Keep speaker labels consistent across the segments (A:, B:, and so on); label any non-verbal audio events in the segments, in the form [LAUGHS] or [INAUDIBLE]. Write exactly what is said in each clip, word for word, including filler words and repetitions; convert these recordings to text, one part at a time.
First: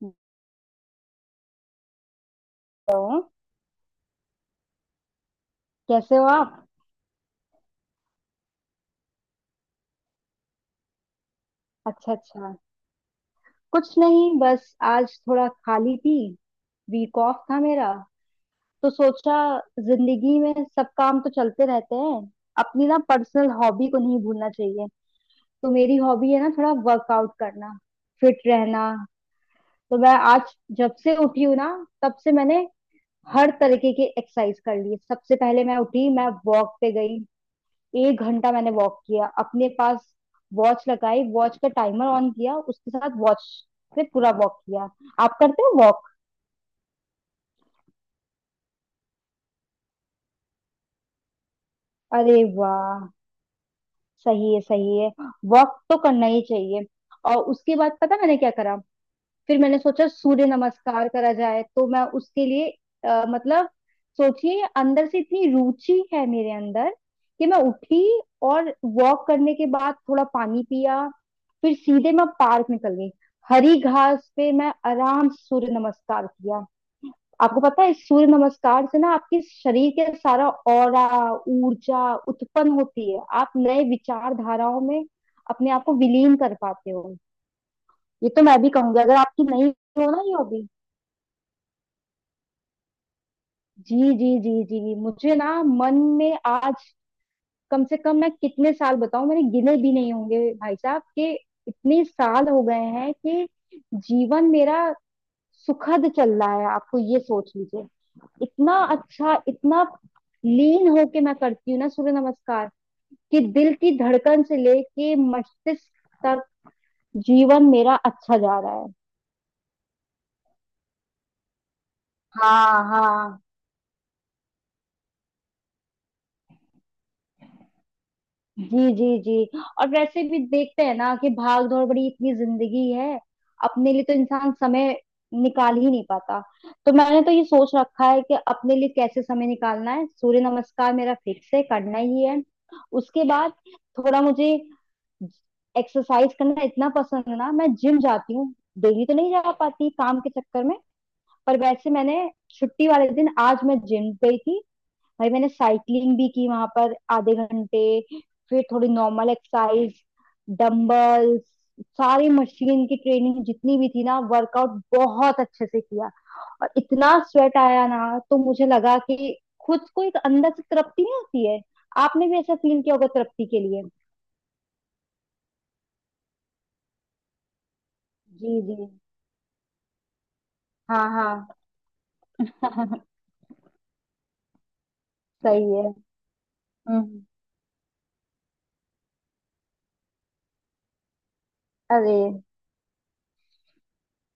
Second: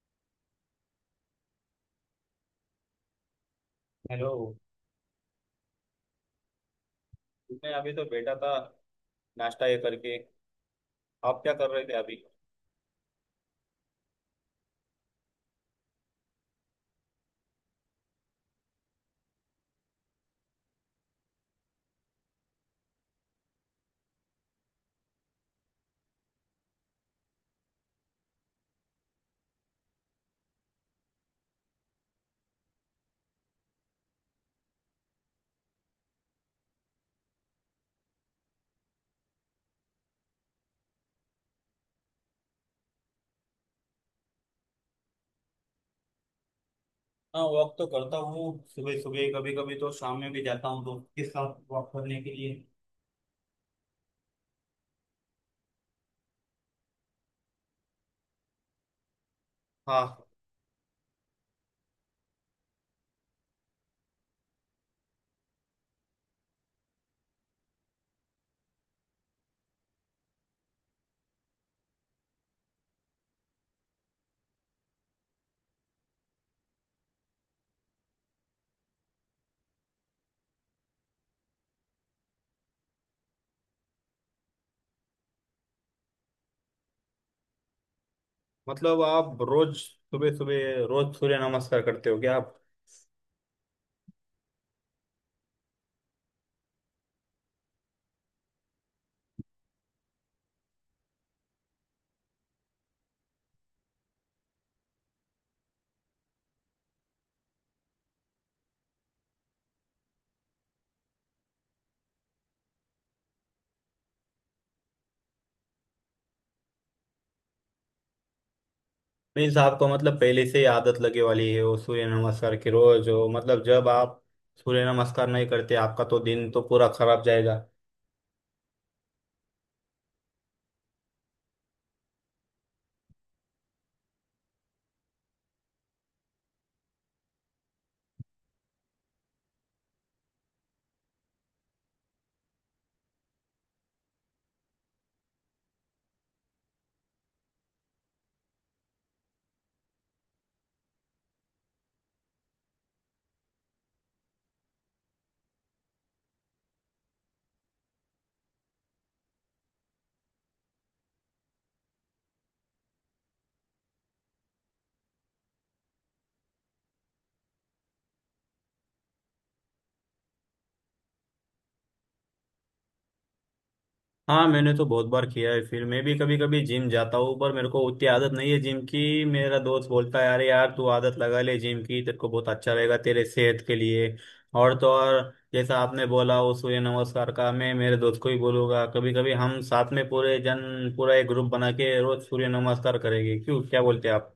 A: तो
B: हेलो।
A: कैसे हो आप।
B: मैं अभी तो बैठा था, नाश्ता ये करके। आप क्या कर रहे थे
A: अच्छा
B: अभी?
A: अच्छा, कुछ नहीं, बस आज थोड़ा खाली थी। वीक ऑफ था मेरा, तो सोचा जिंदगी में सब काम तो चलते रहते हैं, अपनी ना पर्सनल हॉबी को नहीं भूलना चाहिए। तो मेरी हॉबी है ना थोड़ा वर्कआउट करना, फिट रहना। तो मैं आज जब से उठी हूँ ना, तब से मैंने हर तरीके की एक्सरसाइज कर ली। सबसे पहले मैं उठी, मैं वॉक पे गई, एक घंटा मैंने वॉक किया। अपने पास वॉच लगाई, वॉच का टाइमर ऑन किया, उसके साथ वॉच से पूरा वॉक किया। आप करते हो वॉक?
B: हाँ, वॉक तो करता हूँ। सुबह सुबह, कभी कभी तो शाम में भी जाता हूँ दोस्त के साथ वॉक करने के
A: अरे
B: लिए।
A: वाह, सही है सही है, वॉक तो करना ही चाहिए। और उसके बाद पता मैंने क्या करा, फिर मैंने सोचा
B: हाँ
A: सूर्य नमस्कार करा जाए। तो मैं उसके लिए अ, मतलब सोचिए, अंदर से इतनी रुचि है मेरे अंदर कि मैं उठी और वॉक करने के बाद थोड़ा पानी पिया, फिर सीधे मैं पार्क निकल गई। हरी घास पे मैं आराम से सूर्य नमस्कार किया। आपको पता है इस सूर्य नमस्कार से ना आपके शरीर के सारा ऑरा, ऊर्जा उत्पन्न होती है। आप नए विचारधाराओं में अपने आप को विलीन कर पाते हो। ये तो मैं भी
B: मतलब
A: कहूंगी, अगर
B: आप
A: आपकी नहीं
B: रोज
A: हो ना ये
B: सुबह
A: हॉबी।
B: सुबह रोज सूर्य नमस्कार करते हो क्या आप?
A: जी जी जी जी, मुझे ना मन में आज, कम से कम मैं कितने साल बताऊं, मैंने गिने भी नहीं होंगे भाई साहब, कि इतने साल हो गए हैं कि जीवन मेरा सुखद चल रहा है, आपको ये सोच लीजिए। इतना अच्छा, इतना लीन होके मैं करती हूँ ना सूर्य नमस्कार, कि दिल की धड़कन से लेके मस्तिष्क तक जीवन मेरा अच्छा जा रहा है।
B: मीन्स आपको मतलब पहले से ही आदत लगे वाली है वो सूर्य नमस्कार की
A: हाँ
B: रोज हो।
A: हाँ।
B: मतलब जब आप सूर्य नमस्कार नहीं करते आपका तो दिन तो पूरा खराब जाएगा।
A: जी जी जी, और वैसे भी देखते हैं ना कि भाग दौड़ बड़ी इतनी जिंदगी है, अपने लिए तो इंसान समय निकाल ही नहीं पाता। तो मैंने तो ये सोच रखा है कि अपने लिए कैसे समय निकालना है। सूर्य नमस्कार मेरा फिक्स है, करना ही है। उसके बाद थोड़ा मुझे एक्सरसाइज करना इतना पसंद है ना, मैं जिम जाती हूँ, डेली तो नहीं जा पाती काम के चक्कर में, पर वैसे मैंने छुट्टी वाले दिन आज मैं जिम गई थी भाई। मैंने साइकिलिंग भी की वहां पर आधे घंटे, फिर थोड़ी नॉर्मल एक्सरसाइज, डंबल्स, सारी मशीन की ट्रेनिंग जितनी भी थी ना, वर्कआउट बहुत अच्छे से किया। और इतना स्वेट आया ना, तो मुझे लगा कि खुद को एक अंदर से तृप्ति नहीं होती है। आपने भी ऐसा फील किया होगा तृप्ति के लिए।
B: हाँ, मैंने तो बहुत बार किया है। फिर मैं भी कभी कभी जिम जाता हूँ, पर मेरे को उतनी आदत नहीं
A: जी
B: है
A: जी,
B: जिम की। मेरा दोस्त बोलता है अरे यार तू
A: हाँ
B: आदत लगा
A: हाँ।
B: ले जिम की, तेरे को बहुत अच्छा रहेगा
A: [LAUGHS]
B: तेरे सेहत के लिए। और तो और,
A: सही
B: जैसा
A: है।
B: आपने बोला वो सूर्य
A: हम्म।
B: नमस्कार का, मैं मेरे दोस्त को ही बोलूंगा। कभी कभी हम साथ में पूरे जन, पूरा एक ग्रुप बना के
A: अरे,
B: रोज सूर्य नमस्कार करेंगे। क्यों, क्या बोलते हैं आप?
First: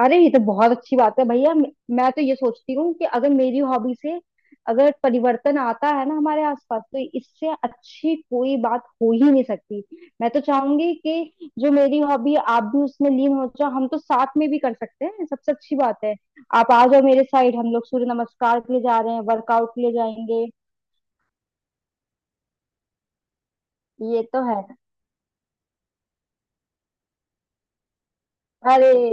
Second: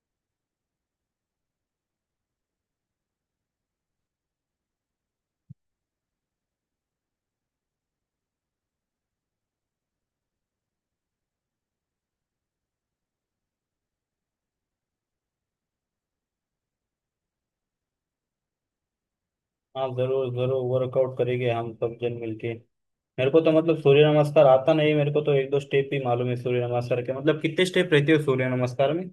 A: अरे ये तो बहुत अच्छी बात है भैया। मैं मैं तो ये सोचती हूँ कि अगर मेरी हॉबी से, अगर परिवर्तन आता है ना हमारे आसपास, तो इससे अच्छी कोई बात हो ही नहीं सकती। मैं तो चाहूंगी कि जो मेरी हॉबी है, आप भी उसमें लीन हो जाओ। हम तो साथ में भी कर सकते हैं, सबसे अच्छी बात है। आप आ जाओ मेरे साइड, हम लोग सूर्य नमस्कार के लिए जा रहे हैं, वर्कआउट के
B: हाँ
A: लिए
B: जरूर
A: जाएंगे।
B: जरूर, वर्कआउट करेंगे हम सब जन मिलके। मेरे को तो मतलब सूर्य
A: ये तो
B: नमस्कार
A: है।
B: आता नहीं। मेरे को तो एक दो स्टेप ही मालूम है सूर्य नमस्कार के। मतलब कितने स्टेप रहते हो सूर्य
A: अरे,
B: नमस्कार में?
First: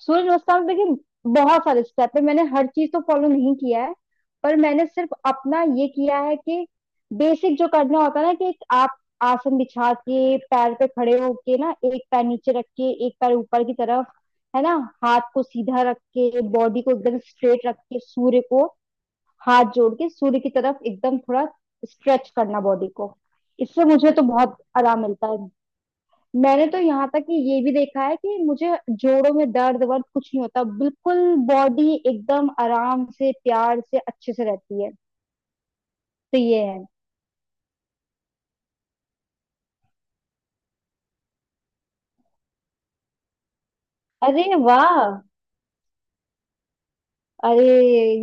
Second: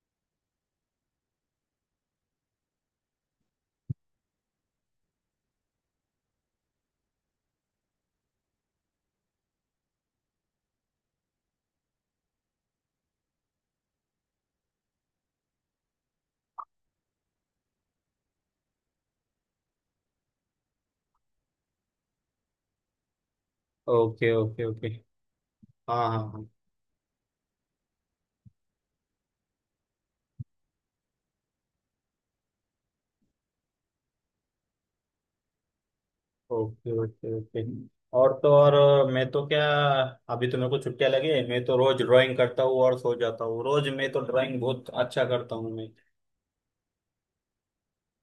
A: सूर्य नमस्कार में देखिए बहुत सारे स्टेप है, मैंने हर चीज तो फॉलो नहीं किया है, पर मैंने सिर्फ अपना ये किया है कि बेसिक जो करना होता है ना, कि एक आप आसन बिछा के पैर पे खड़े होके ना, एक पैर नीचे रख के एक पैर ऊपर की तरफ, है ना। हाथ को सीधा रख के, बॉडी को एकदम स्ट्रेट रख के, सूर्य को हाथ जोड़ के सूर्य की तरफ एकदम थोड़ा स्ट्रेच करना बॉडी को। इससे मुझे तो
B: ओके
A: बहुत
B: ओके ओके।
A: आराम मिलता है।
B: हाँ हाँ हाँ।
A: मैंने तो यहाँ तक कि ये भी देखा है कि मुझे जोड़ों में दर्द वर्द कुछ नहीं होता बिल्कुल। बॉडी एकदम आराम से, प्यार से, अच्छे से रहती है। तो ये है।
B: Okay okay okay. और तो और, मैं तो क्या, अभी तो मेरे को छुट्टियां लगी है। मैं तो रोज ड्राइंग करता हूँ और सो जाता हूँ। रोज मैं तो
A: अरे
B: ड्राइंग बहुत
A: वाह,
B: अच्छा करता हूँ मैं।
A: अरे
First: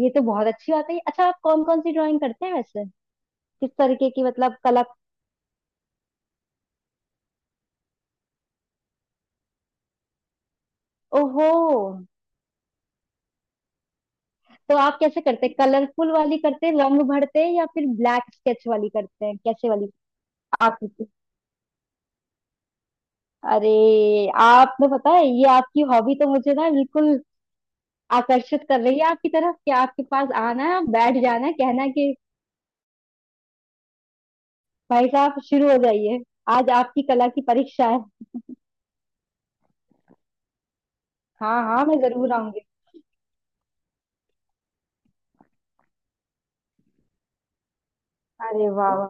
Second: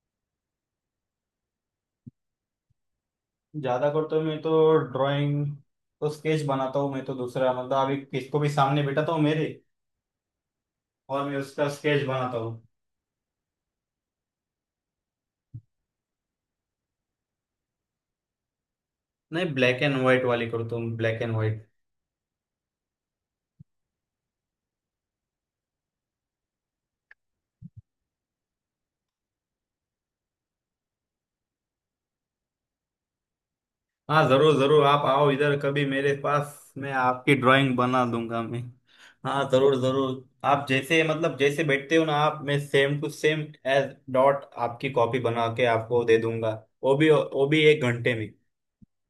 A: ये तो बहुत अच्छी बात है। अच्छा आप कौन कौन सी ड्राइंग करते हैं वैसे, किस
B: ज्यादा
A: तरीके
B: करता
A: की,
B: हूँ मैं
A: मतलब
B: तो
A: कला?
B: ड्राइंग। तो स्केच बनाता हूँ मैं तो। दूसरा मतलब अभी किसको भी सामने बिठाता हूँ मेरे, और मैं
A: ओहो,
B: उसका स्केच बनाता हूँ।
A: तो आप कैसे करते हैं, कलरफुल वाली करते हैं, रंग भरते हैं, या फिर ब्लैक स्केच वाली करते हैं,
B: नहीं,
A: कैसे
B: ब्लैक
A: वाली?
B: एंड व्हाइट वाली करता हूँ,
A: आकृति।
B: Black and white.
A: अरे, आपने पता है ये आपकी हॉबी तो मुझे ना बिल्कुल आकर्षित कर रही है आपकी तरफ, कि आपके पास आना है, आप बैठ जाना है, कहना है कि
B: हाँ जरूर जरूर, आप
A: भाई
B: आओ
A: साहब
B: इधर
A: शुरू हो
B: कभी मेरे
A: जाइए, आज
B: पास, मैं
A: आपकी कला
B: आपकी
A: की
B: ड्राइंग
A: परीक्षा है।
B: बना दूंगा मैं। हाँ जरूर जरूर। आप जैसे मतलब
A: हाँ
B: जैसे
A: हाँ,
B: बैठते
A: मैं
B: हो ना
A: जरूर
B: आप, मैं
A: आऊंगी।
B: Same to same as that आपकी कॉपी बना के आपको दे दूंगा। वो भी, वो भी एक घंटे में।
A: अरे वाह वाह,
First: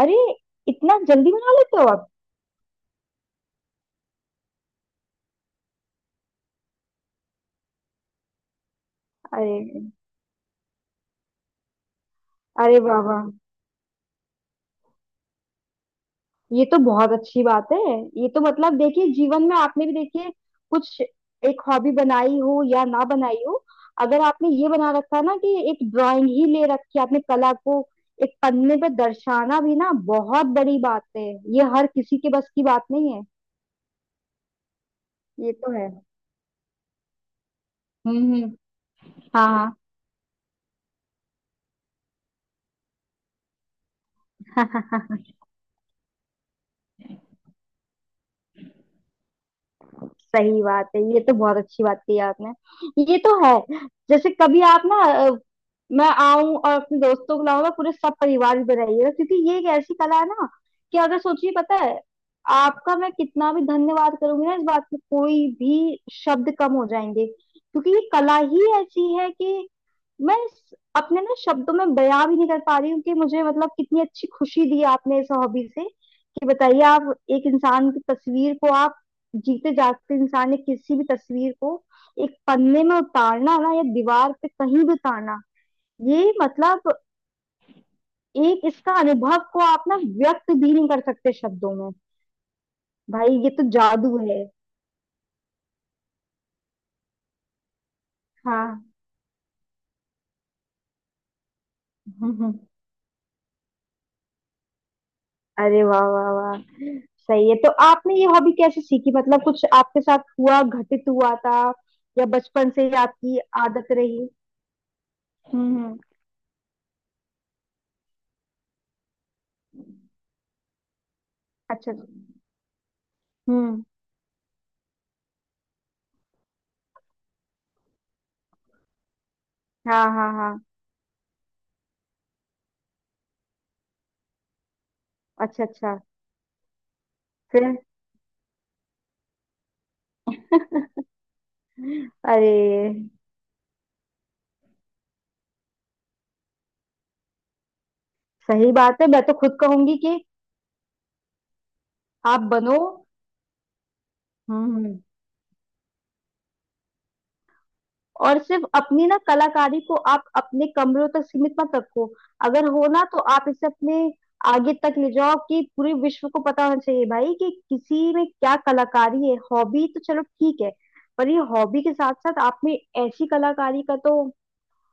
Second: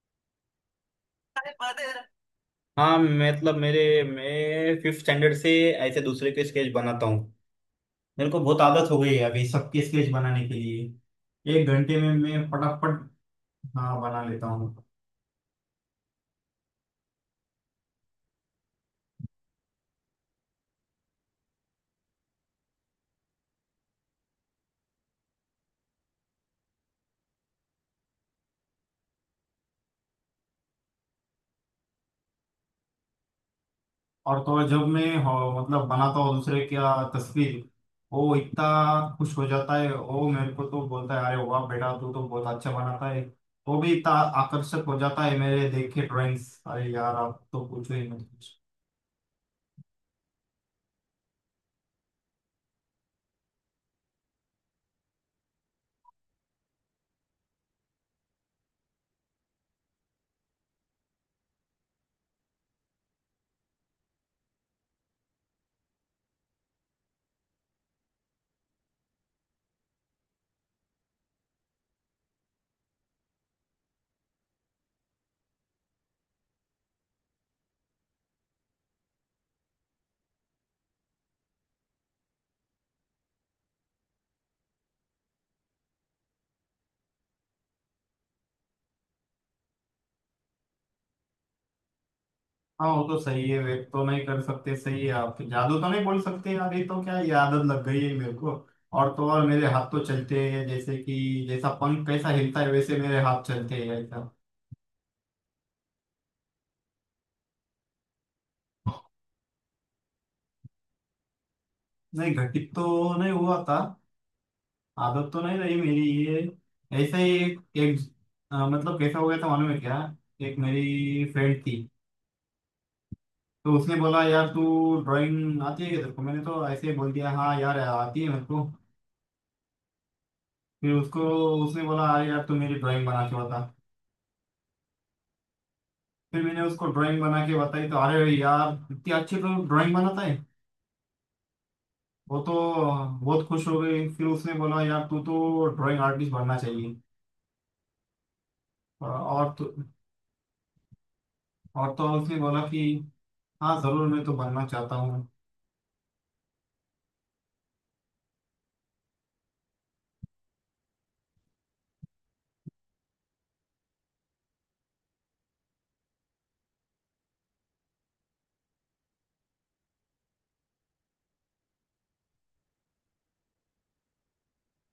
A: अरे इतना जल्दी बना लेते हो आप?
B: हाँ मतलब मेरे, मैं फिफ्थ स्टैंडर्ड से ऐसे दूसरे के स्केच बनाता हूँ। मेरे को बहुत आदत हो गई है। अभी सबके
A: अरे,
B: स्केच बनाने के लिए एक घंटे में मैं
A: अरे वाह
B: फटाफट,
A: वाह,
B: हाँ, बना लेता हूँ।
A: ये तो बहुत अच्छी बात है। ये तो मतलब देखिए, जीवन में आपने भी देखिए कुछ एक हॉबी बनाई हो या ना बनाई हो, अगर आपने ये बना रखा ना कि एक ड्राइंग ही ले रखी, आपने कला को एक पन्ने पर दर्शाना भी ना बहुत बड़ी बात है। ये हर किसी के बस की बात नहीं है।
B: और तो जब मैं हो,
A: ये तो
B: मतलब
A: है।
B: बनाता हूँ दूसरे क्या तस्वीर, वो
A: हम्म हम्म,
B: इतना खुश हो जाता
A: हाँ
B: है। वो मेरे को तो बोलता है अरे वाह बेटा तू तो बहुत अच्छा बनाता है। वो भी इतना आकर्षक हो जाता
A: हाँ।
B: है मेरे देख के ड्राइंग्स। अरे यार आप तो पूछो ही मत कुछ।
A: [LAUGHS] सही बात है, ये तो बहुत अच्छी बात की आपने। ये तो है। जैसे कभी आप ना, मैं आऊं और अपने दोस्तों को लाऊंगा, पूरे सब परिवार भी बनाइएगा, क्योंकि ये एक ऐसी कला है ना, कि अगर सोचिए पता है, आपका मैं कितना भी धन्यवाद करूंगी ना, इस बात के कोई भी शब्द कम हो जाएंगे, क्योंकि ये कला ही ऐसी है कि मैं इस- अपने ना शब्दों में बयां भी नहीं कर पा रही हूँ कि मुझे, मतलब कितनी अच्छी खुशी दी आपने इस हॉबी से। कि बताइए आप, एक इंसान की तस्वीर को आप, जीते जागते इंसान ने किसी भी तस्वीर को एक पन्ने में उतारना ना, या दीवार पे कहीं भी उतारना, ये मतलब एक इसका अनुभव को आप ना व्यक्त भी नहीं कर सकते शब्दों में।
B: हाँ वो तो
A: भाई
B: सही
A: ये
B: है,
A: तो
B: वे तो
A: जादू
B: नहीं कर
A: है।
B: सकते। सही है, आप जादू तो नहीं बोल सकते यार। ये तो क्या, ये आदत लग गई है मेरे को।
A: हाँ।
B: और तो और, मेरे हाथ तो चलते हैं जैसे कि जैसा पंख कैसा हिलता है
A: [LAUGHS]
B: वैसे मेरे हाथ चलते हैं, ऐसा।
A: अरे वाह वाह वाह, सही है। तो आपने ये हॉबी कैसे सीखी, मतलब कुछ आपके साथ हुआ, घटित हुआ था, या
B: नहीं, घटित
A: बचपन से ही
B: तो नहीं
A: आपकी
B: हुआ था।
A: आदत रही?
B: आदत तो नहीं रही
A: हम्म हम्म,
B: मेरी ये। ऐसा ही एक, एक, अ, मतलब कैसा हो गया था मालूम है क्या? एक मेरी फ्रेंड थी।
A: अच्छा।
B: तो
A: हम्म।
B: उसने बोला यार तू ड्राइंग आती है क्या तेरे को? मैंने तो ऐसे ही बोल दिया हाँ यार आती है मेरे को।
A: हाँ हाँ हाँ।
B: फिर उसको, उसने बोला अरे यार तू मेरी ड्राइंग बना के बता।
A: अच्छा अच्छा।
B: फिर मैंने उसको ड्राइंग बना के
A: फिर?
B: बताई तो अरे यार इतनी अच्छी तो ड्राइंग बनाता है।
A: [LAUGHS]
B: वो तो
A: अरे।
B: बहुत खुश हो गई। फिर उसने बोला यार तू तो ड्राइंग आर्टिस्ट बनना चाहिए।
A: सही बात है,
B: और
A: मैं तो
B: और
A: खुद
B: तो,
A: कहूंगी कि
B: और तो उसने
A: आप
B: बोला
A: बनो।
B: कि हाँ जरूर मैं तो बनना चाहता
A: हम्म।
B: हूँ।
A: और सिर्फ अपनी ना कलाकारी को आप अपने कमरों तक सीमित मत रखो, अगर हो ना तो आप इसे अपने आगे तक ले जाओ, कि पूरे विश्व को पता होना चाहिए भाई कि किसी में क्या कलाकारी है। हॉबी तो चलो ठीक है, पर ये हॉबी के साथ साथ आप में ऐसी कलाकारी का तो,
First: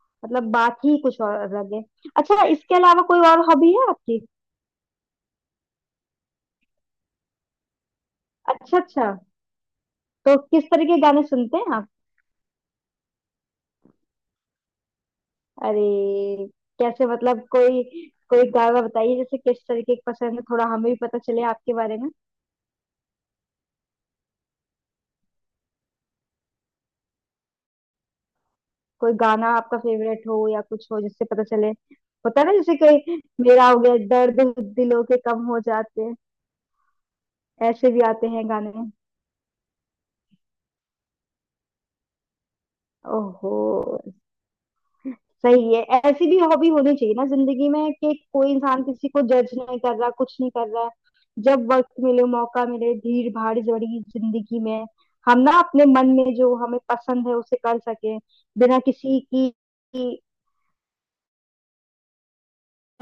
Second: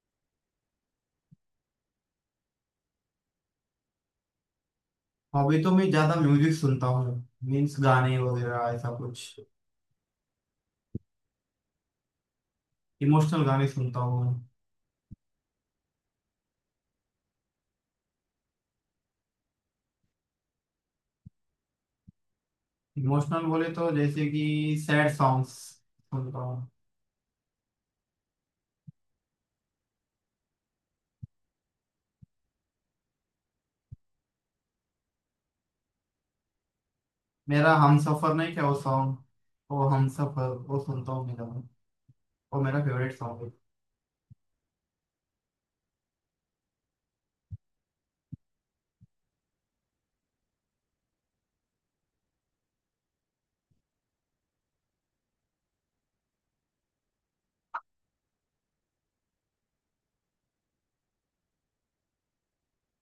A: मतलब बात ही कुछ और अलग है। अच्छा, इसके अलावा कोई और हॉबी है आपकी?
B: हॉबी तो मैं ज्यादा म्यूजिक सुनता हूँ। मीन्स गाने वगैरह
A: अच्छा
B: ऐसा
A: अच्छा,
B: कुछ।
A: तो किस तरह के गाने सुनते हैं आप?
B: इमोशनल गाने सुनता हूँ।
A: अरे, कैसे मतलब, कोई कोई गाना बताइए, जैसे किस तरीके की पसंद है, थोड़ा हमें भी पता चले आपके बारे में।
B: इमोशनल बोले तो जैसे कि सैड सॉन्ग्स सुनता हूँ।
A: कोई गाना आपका फेवरेट हो, या कुछ हो जिससे पता चले। होता है ना जैसे कोई, मेरा हो गया दर्द दिलों के कम हो जाते हैं,
B: मेरा
A: ऐसे
B: हम
A: भी आते
B: सफर
A: हैं
B: नहीं, क्या
A: गाने।
B: वो सॉन्ग? वो हम सफर वो सुनता हूँ मेरा मैं। वो मेरा फेवरेट सॉन्ग है।
A: ओहो, सही है। ऐसी भी हॉबी होनी चाहिए ना जिंदगी में, कि कोई इंसान किसी को जज नहीं कर रहा, कुछ नहीं कर रहा है। जब वक्त मिले, मौका मिले, भीड़ भाड़ भरी जिंदगी में हम ना अपने मन में जो हमें पसंद है उसे कर सके, बिना किसी की की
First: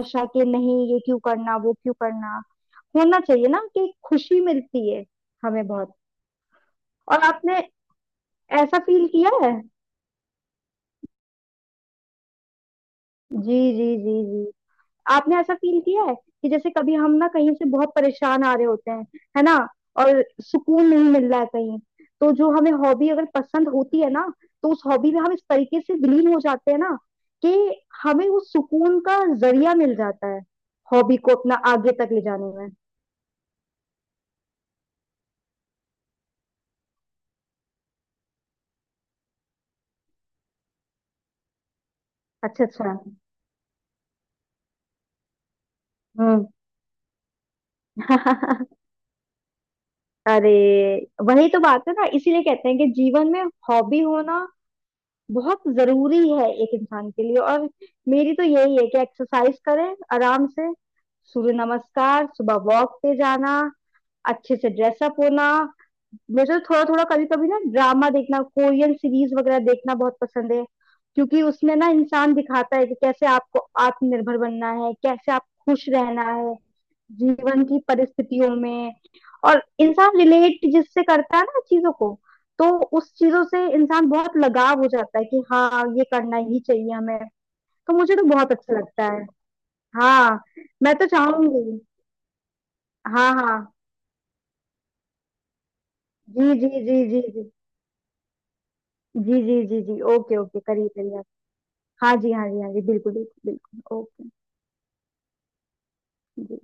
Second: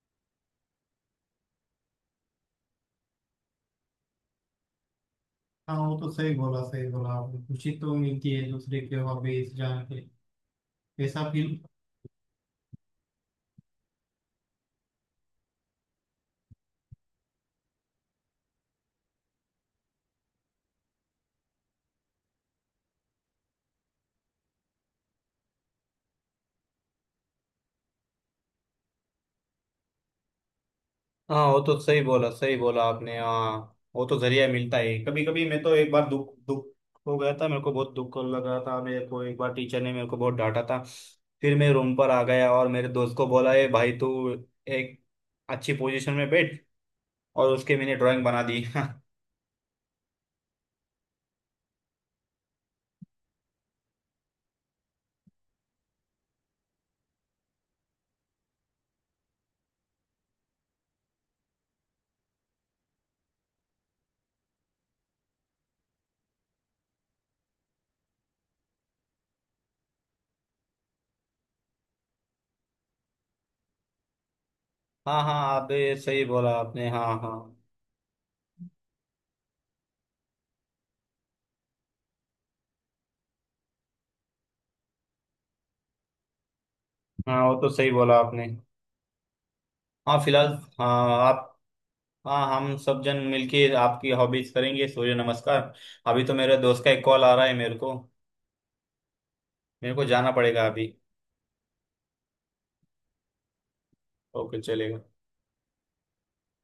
A: आशा के, नहीं ये क्यों करना, वो क्यों करना। होना चाहिए ना, कि खुशी मिलती है हमें
B: हाँ
A: बहुत।
B: वो तो सही बोला सही बोला
A: और
B: आपने।
A: आपने
B: खुशी तो मिलती है
A: ऐसा
B: दूसरे के
A: फील किया है?
B: हॉबीज जान के। ऐसा फील।
A: जी जी जी जी, आपने ऐसा फील किया है कि जैसे कभी हम ना कहीं से बहुत परेशान आ रहे होते हैं, है ना, और सुकून नहीं मिल रहा है कहीं, तो जो हमें हॉबी अगर पसंद होती है ना, तो उस हॉबी में हम इस तरीके से विलीन हो जाते हैं ना, कि हमें उस सुकून का जरिया मिल जाता है, हॉबी को
B: हाँ
A: अपना
B: वो तो
A: आगे
B: सही
A: तक ले
B: बोला सही
A: जाने में।
B: बोला आपने, हाँ। वो तो जरिया मिलता है। कभी कभी, मैं तो एक बार दुख दुख हो गया था, मेरे को बहुत दुख लग रहा था। मेरे को एक बार टीचर ने मेरे को बहुत डांटा था। फिर मैं रूम पर आ गया
A: अच्छा अच्छा।
B: और मेरे दोस्त को बोला ए भाई तू एक अच्छी पोजीशन में
A: हम्म।
B: बैठ, और उसके मैंने ड्राइंग बना दी।
A: [LAUGHS]
B: [LAUGHS]
A: अरे, वही तो बात है ना, इसीलिए कहते हैं कि जीवन में हॉबी होना बहुत जरूरी है एक इंसान के लिए। और मेरी तो यही है कि एक्सरसाइज करें आराम से, सूर्य नमस्कार, सुबह वॉक पे जाना, अच्छे से ड्रेसअप होना। मुझे थोड़ा थोड़ा कभी कभी ना ड्रामा देखना, कोरियन सीरीज वगैरह देखना बहुत पसंद है, क्योंकि उसमें ना इंसान दिखाता है कि कैसे आपको आत्मनिर्भर बनना है,
B: हाँ
A: कैसे
B: हाँ,
A: आप
B: आप
A: खुश
B: ये सही
A: रहना
B: बोला
A: है
B: आपने, हाँ हाँ।
A: जीवन की परिस्थितियों में। और इंसान रिलेट जिससे करता है ना चीजों को, तो उस चीजों से इंसान बहुत लगाव हो जाता है, कि हाँ ये करना ही चाहिए हमें।
B: हाँ वो तो सही
A: तो मुझे
B: बोला
A: तो
B: आपने।
A: बहुत अच्छा लगता है।
B: हाँ
A: हाँ।
B: फिलहाल,
A: मैं तो
B: हाँ आप,
A: चाहूंगी।
B: हाँ हम सब जन
A: हाँ
B: मिलके
A: हाँ।
B: आपकी हॉबीज करेंगे, सूर्य नमस्कार। अभी तो
A: जी
B: मेरे
A: जी
B: दोस्त का
A: जी
B: एक
A: जी
B: कॉल आ
A: जी।
B: रहा है मेरे को।
A: जी जी जी
B: मेरे
A: जी
B: को जाना
A: ओके ओके,
B: पड़ेगा अभी।
A: करिए करिए आप। हाँ जी, हाँ जी, हाँ जी, बिल्कुल बिल्कुल बिल्कुल ओके।
B: ओके चलेगा।
A: जी।